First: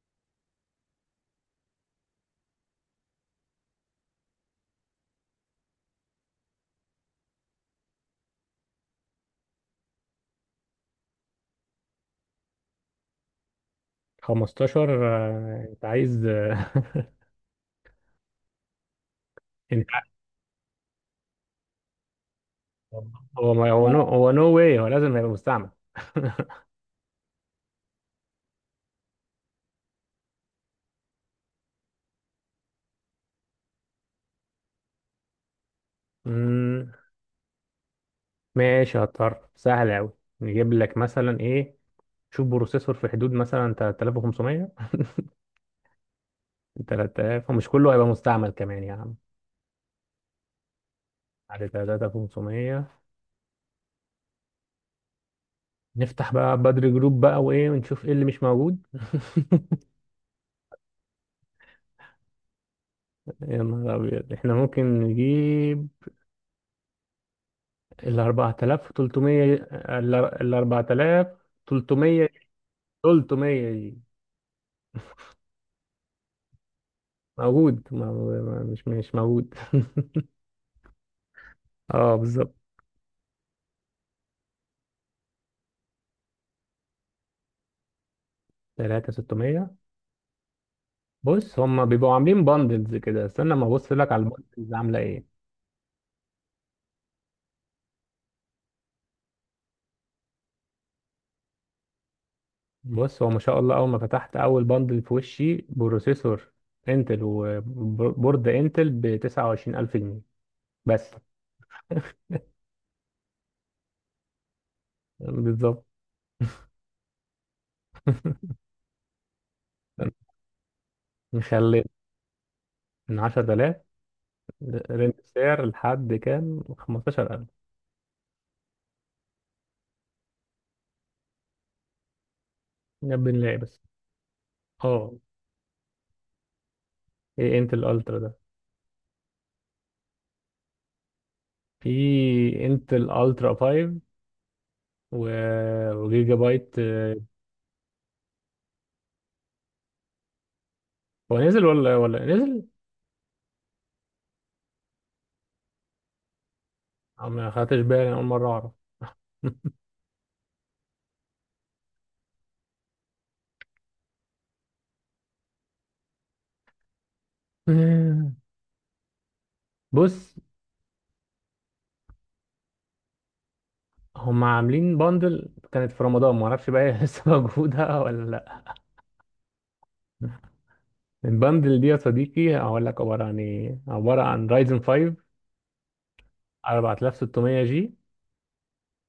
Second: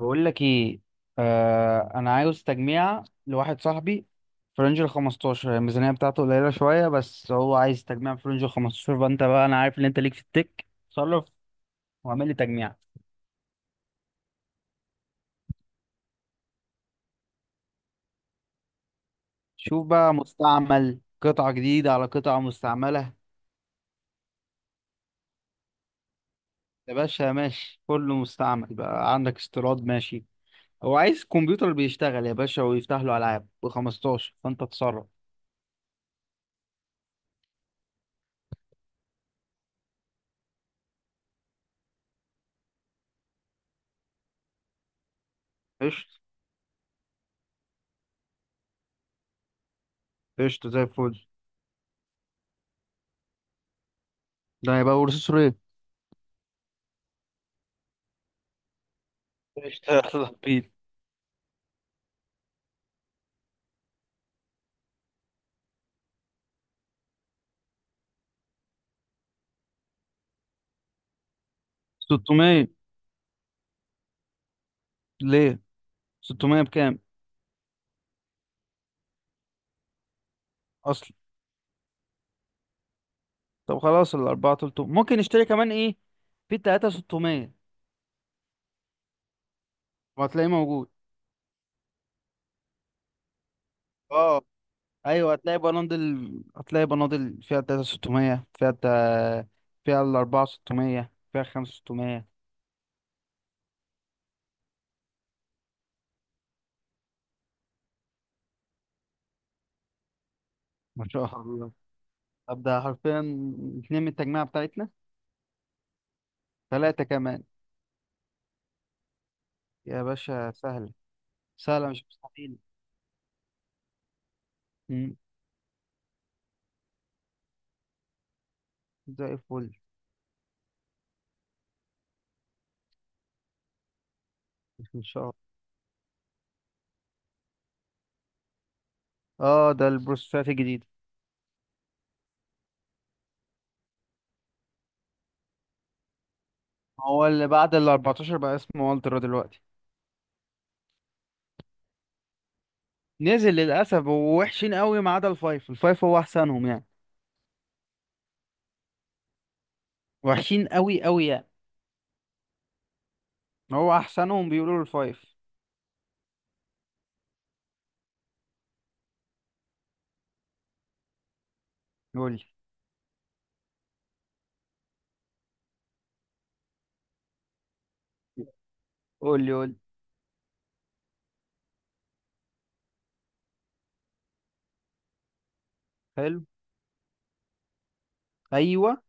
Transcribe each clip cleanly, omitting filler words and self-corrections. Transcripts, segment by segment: بقول لك ايه؟ آه، انا عاوز تجميع لواحد صاحبي في رينج ال 15. الميزانيه بتاعته قليله شويه، بس هو عايز تجميع في رينج ال 15. فانت بقى انا عارف ان انت ليك في التك، تصرف واعمل لي تجميع. 15. انت عايز، شوف انت عايز- بقى، مستعمل قطعه جديده على قطعه مستعمله. هو ما هو نو واي، هو لازم هيبقى مستعمل. يا باشا ماشي، كله مستعمل بقى، عندك استيراد ماشي. هو عايز كمبيوتر بيشتغل يا باشا ويفتح له العاب ب 15، فانت تصرف. مم، ماشي، هضطر. سهل قوي. نجيب لك مثلا ايه؟ شوف بروسيسور في حدود مثلا 3500، قشطه. 3000، ومش كله هيبقى مستعمل كمان يا عم، قشطه زي الفل. على 3500. ده هيبقى بروسيسور ايه؟ نفتح بقى بدر جروب بقى وايه، ونشوف ايه اللي مش موجود. قشطة. يلا بينا. يا نهار ابيض! احنا ممكن نجيب ال 4300، ال 4300، 600؟ 300 دي ليه؟ 600 بكام موجود، مش موجود. اصلا؟ اه بالظبط. طب خلاص، ال 4 300، ممكن نشتري كمان ايه؟ في 3 600 3600. وهتلاقيه موجود. بص هم بيبقوا عاملين باندلز كده، استنى ما ابص لك على اه. الباندلز عامله ايه. ايوه هتلاقي بناطيل، هتلاقي بناطيل فيها 3 600، فيها فيها ال 4 600، فيها 5 600. بص هو ما شاء الله، اول ما فتحت اول باندل في وشي بروسيسور انتل وبورد انتل ب 29000 جنيه ما بس. شاء الله. طب ده حرفيا اتنين من التجميعة بتاعتنا، بالظبط. ثلاثة كمان. يا باشا سهلة، نخلي سهلة مش مستحيل. من 10000، رينج مم. سعر لحد كام؟ 15000. زي الفل. نبي نلاقي بس. ان اه، شاء الله. ايه انتل الترا ده؟ اه ده البروسيسات الجديدة. في انتل الترا 5 وجيجا بايت، هو اللي بعد ال 14 بقى اسمه والترا دلوقتي. هو نزل ولا نزل؟ نزل للاسف، ووحشين قوي، ما عدا الفايف. الفايف هو احسنهم يعني. أو ما خدتش بالي، أول مرة أعرف. وحشين قوي قوي يعني. هو احسنهم بيقولوا له الفايف. بص قول لي هم عاملين باندل كانت في رمضان، ما اعرفش بقى هي لسه موجودة ولا لا. قول لي. قول لي. الباندل دي يا صديقي هقول لك عبارة عن ايه، عبارة عن رايزن 5 حلو. 4600 جي، ايوه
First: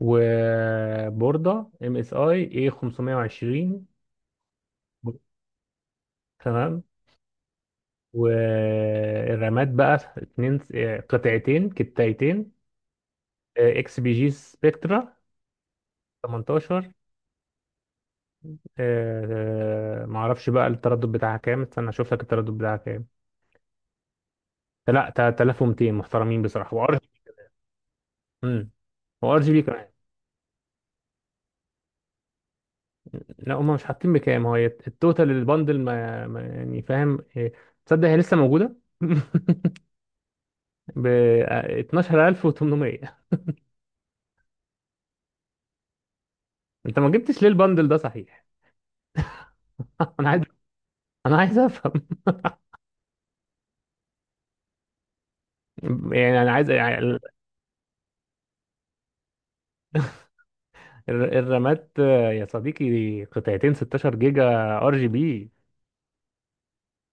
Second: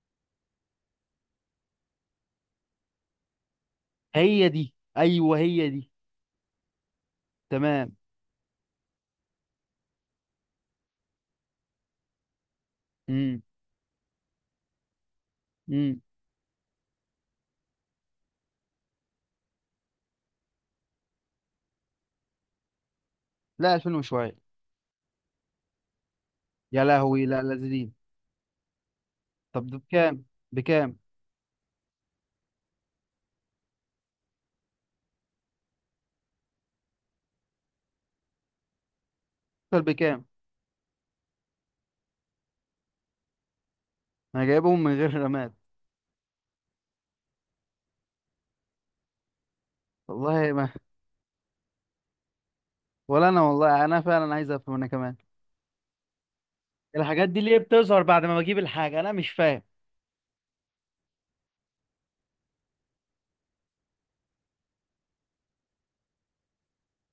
وبوردة ام اس اي اي 520. هي دي، ايوه هي دي. تمام. تمام. والرامات بقى اتنين، قطعتين كتايتين امم اكس بي جي سبكترا امم 18. معرفش بقى التردد بتاعها كام، استنى اشوف لك التردد بتاعها كام. لا 2000 وشويه. لا، 3200 محترمين بصراحه، يا وار لهوي، جي. لا لازلين. امم. وار جي بي طب ده كمان. بكام؟ بكام؟ لا هم مش حاطين بكام، هو التوتال البندل، يعني فاهم إيه، تصدق هي لسه موجوده. طب بكام؟ ب 12800. انا جايبهم من غير رماد. انت ما جبتش ليه البندل ده صحيح؟ انا عايز والله ما. انا عايز افهم. ولا انا والله، انا فعلا عايز افهم انا كمان. يعني انا عايز يعني الحاجات دي ليه بتظهر بعد ما بجيب الحاجه؟ انا مش فاهم. الرامات، يا صديقي قطعتين 16 جيجا، ار جي بي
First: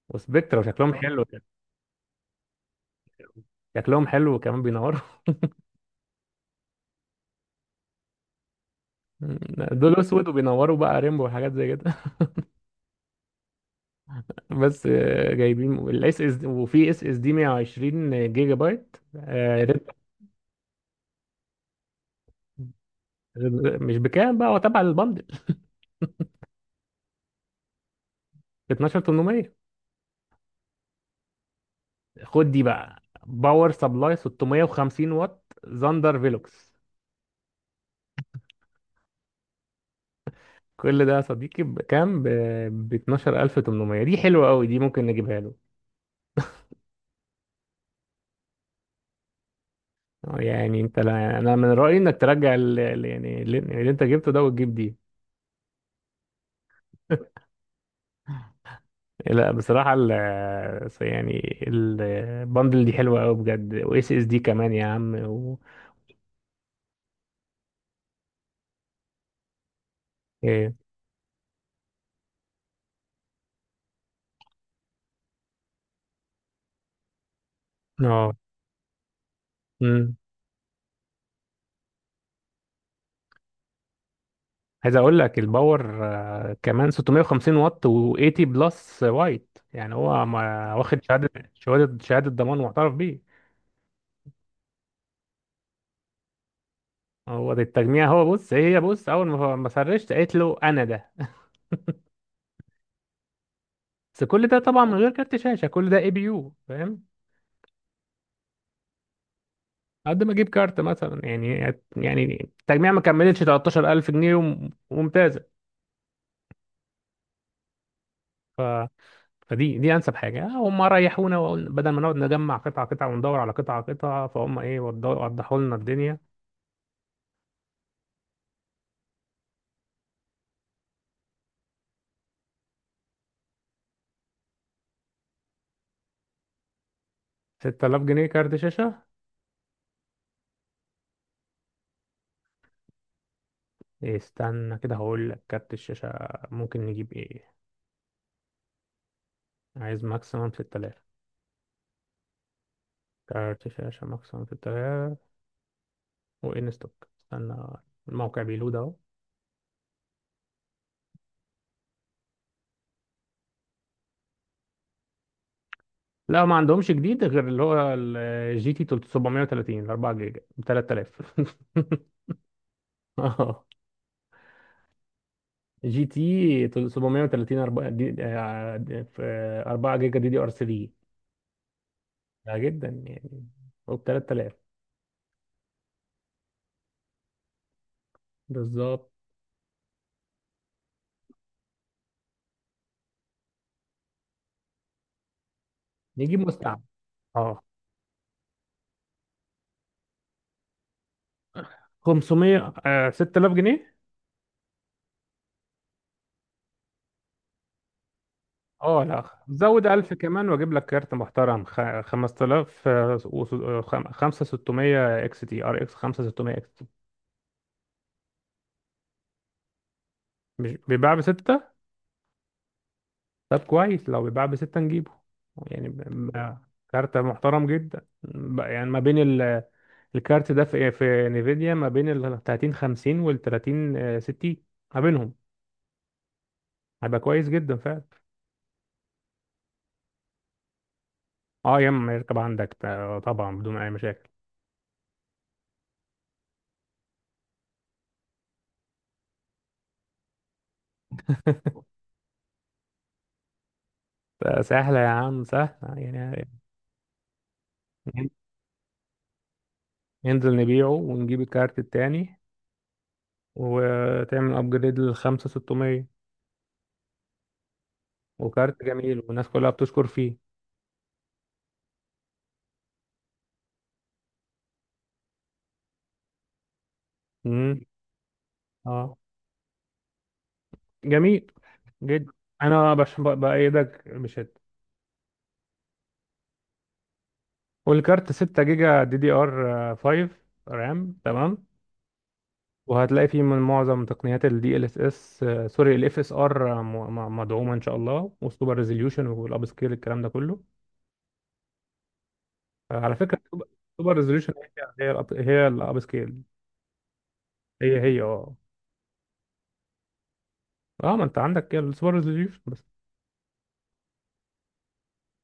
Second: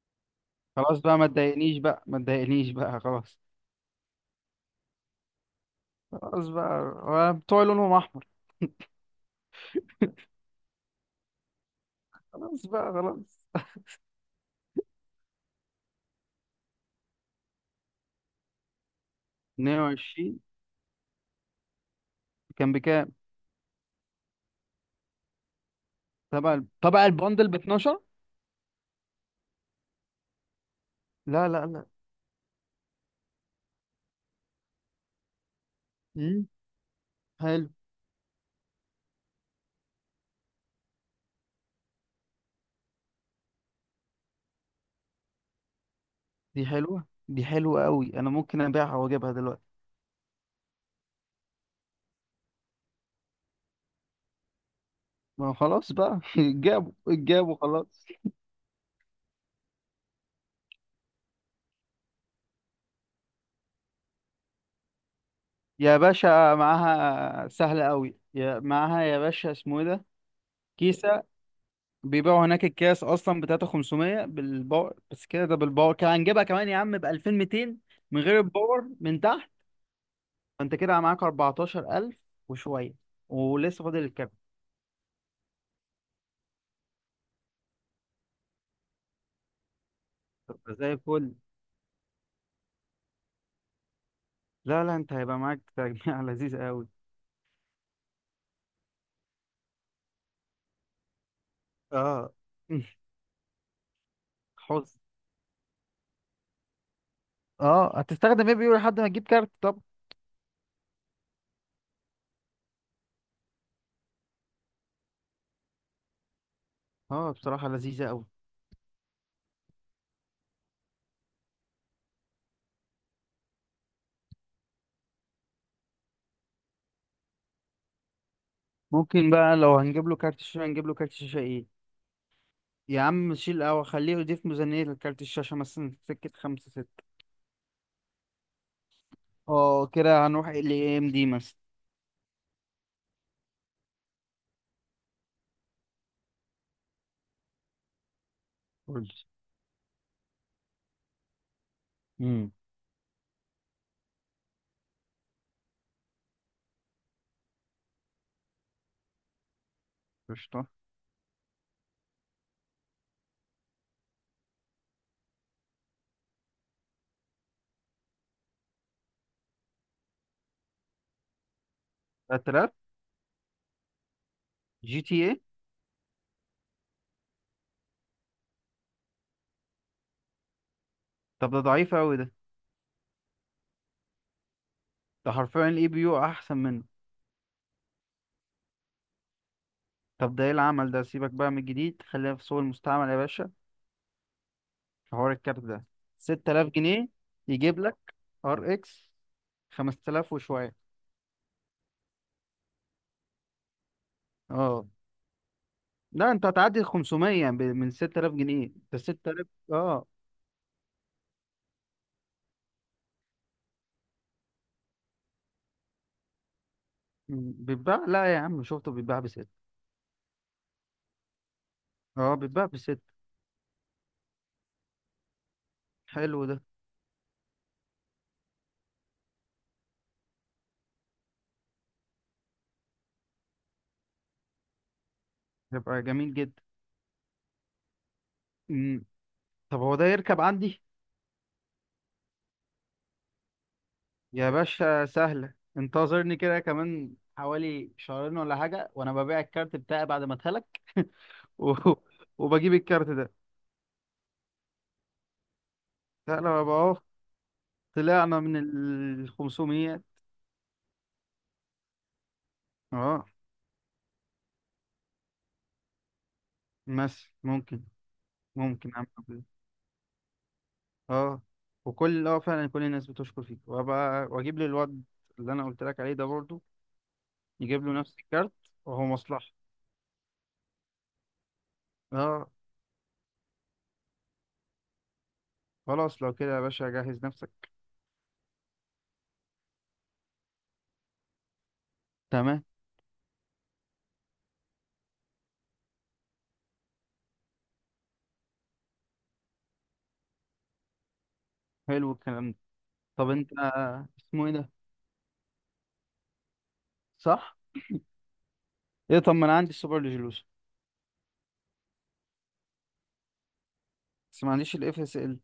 وسبكترا، وشكلهم خلاص بقى، حلو. ما تضايقنيش بقى، ما تضايقنيش بقى، خلاص. شكلهم حلو وكمان بينوروا. خلاص بقى. هو بتوع لونهم احمر؟ دول اسود وبينوروا بقى ريمبو وحاجات زي كده. خلاص بقى، خلاص. بس جايبين الاس اس، وفي اس اس دي 120 جيجا بايت. 22. كان بكام؟ مش بكام بقى، هو تبع البندل تبع البندل ب 12. ب 12800. لا لا لا. خد دي بقى، باور سبلاي 650 واط زاندر امم. فيلوكس. حلو. كل ده يا صديقي بكام؟ ب 12800. دي حلوه قوي، دي ممكن نجيبها له. دي حلوه. دي حلوه قوي، انا ممكن ابيعها واجيبها دلوقتي. يعني انت، لا انا من رايي انك ترجع يعني اللي انت جبته ده وتجيب دي. ما هو خلاص بقى جابوا جابوا، خلاص. لا بصراحة يعني البندل دي حلوة أوي بجد، و اس اس دي كمان يا عم، و يا باشا معاها سهله قوي، يا معاها يا باشا، اسمه ايه ده؟ إيه، كيسه. بيبيعوا هناك الكاس اصلا ب 3500 بالباور، بس كده، ده بالباور، كان هنجيبها كمان يا عم ب 2200 من اه. غير الباور، من تحت. مم. فانت كده معاك 14000 وشويه، ولسه فاضل الكابيتال. عايز أقول لك الباور، كمان 650 واط و 80 بلس وايت، يعني هو طب ما ده زي واخد شهادة، الفل. شهادة ضمان معترف بيه. لا لا، انت هيبقى معاك تجميع لذيذ قوي. هو ده التجميع، هو بص، هي بص أول ما سرشت قالت له أنا ده. اه. بس كل ده طبعا من حظ. غير كارت شاشة، كل ده اي بي يو فاهم. اه، هتستخدم ايه بيقول لحد ما تجيب كارت؟ طب. قد ما أجيب كارت مثلا، يعني التجميع ما كملتش 13000 جنيه، وممتاز. اه بصراحه لذيذه قوي. ف... فدي انسب حاجه، هم ريحونا، وقلنا بدل ما نقعد نجمع قطعه قطعه وندور على قطعه قطعه، فهم ايه؟ وضحوا لنا الدنيا. ممكن بقى لو هنجيب له كارت شاشه، هنجيب له كارت شاشه ايه؟ يا عم شيل او خليه يضيف ميزانيه لكارت الشاشه مثلا، سكه خمسة ستة. 6000 جنيه كارت شاشه. اه كده هنروح ال اي ام دي مثلا. إيه، استنى كده هقول لك كارت الشاشه ممكن نجيب ايه. قول لي. عايز ماكسيمم 6000 امم. كارت شاشه، ماكسيمم 6000. وان ستوك، استنى الموقع بيلود اهو. قشطه. لا ما عندهمش جديد غير اللي هو الجي تي 730 4 جيجا ب 3000. 3000. جي تي ايه؟ جي تي 730 4 دي، في 4 جيجا دي دي ار 3. طب ده ضعيف قوي ده. ده جدا يعني. وب 3000. ده حرفيا الاي بي يو احسن منه. بالظبط. طب ده ايه العمل ده؟ سيبك بقى من الجديد، خلينا في سوق المستعمل يا باشا. في حوار الكارت ده، نجيب 6000 مستعمل. جنيه اه. يجيب لك ار اكس 5000 وشويه. 500، 6000 جنيه. اه. لا انت هتعدي ال 500 من 6000 جنيه، ده اه لا 6000. زود اه. 1000 كمان واجيب لك كارت محترم، 5000، 5600 اكس تي، ار اكس 5600 اكس تي. بيتباع لا يا عم، شفته بيتباع بست. مش بيباع بستة. اه بيتباع بست. طب كويس، لو بيباع بستة نجيبه. يعني حلو ده. كارت محترم جدا، ب- يعني ما بين الكارت ده في إيه؟ في نيفيديا ما بين ال 30 50 وال 30 60. ما بينهم. يبقى جميل جدا. هيبقى كويس جدا فعلا. مم. طب هو ده يركب عندي؟ اه يا اما يركب عندك، طبعا بدون اي مشاكل. يا باشا سهله، انتظرني كده كمان حوالي شهرين ولا حاجه، وانا ببيع الكارت بتاعي بعد ما اتهلك. و... وبجيب الكارت ده. سهله يا عم، سهله لا يعني. لو بقى أهو، طلعنا من ال 500. ننزل نبيعه ونجيب الكارت التاني، اه وتعمل ابجريد لل 5600. مثلا ممكن. وكارت ممكن اعمل جميل كده. والناس كلها بتشكر فيه. اه. وكل، اه، فعلا كل الناس بتشكر فيك، وابقى واجيب لي الواد اللي انا قلت لك عليه ده برضو. امم. يجيب له نفس الكارت، وهو اه مصلحة. جميل جدا. اه. انا بايدك بشده. خلاص لو كده يا باشا جهز نفسك. والكارت 6 جيجا دي دي ار 5 رام. تمام. تمام. وهتلاقي فيه من معظم تقنيات ال DLSS، سوري ال FSR، مدعومة إن شاء الله، والسوبر ريزوليوشن والأب سكيل الكلام ده كله. حلو الكلام ده. على طب فكرة. انت، السوبر اسمه ايه ريزوليوشن، ده؟ هي الأب سكيل. صح. هي هي اه. ايه؟ طب ما انا عندي السوبر ريزولوشن. اه ما انت عندك السوبر ريزوليوشن بس. بس ما عنديش الاف اس ال.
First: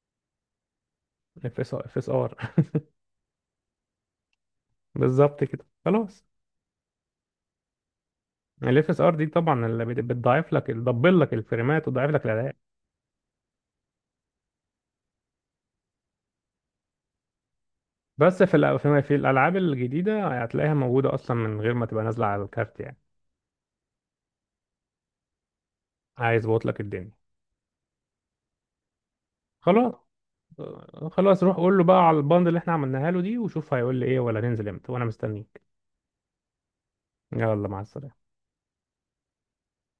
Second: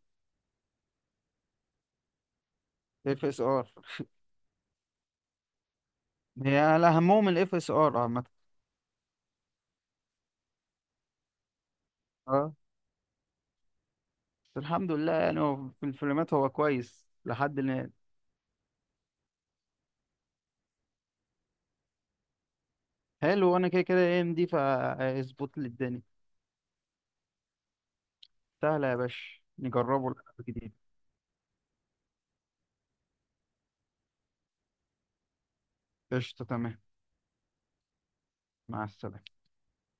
اف اس ار. اف اس ار. بالظبط كده خلاص. هي اهمهم الاف اس ار عامة. الاف اس ار دي طبعا اللي بتضعف لك، تدبل لك الفريمات وتضعف لك آه. الاداء. الحمد لله، يعني هو في الفيلمات هو كويس لحد الآن. بس في في الالعاب الجديده هتلاقيها موجوده اصلا من غير ما تبقى نازله على الكارت يعني. حلو، وأنا كده كده ايه دي، فاظبط لي الدنيا. عايز بوت لك الدنيا. سهلة يا باشا، خلاص. نجربه الجديد. خلاص روح قول له بقى على الباند اللي احنا عملناها له دي، وشوف هيقول لي ايه، ولا ننزل امتى، وانا مستنيك. قشطة. تمام. يلا مع السلامة. مع السلامة.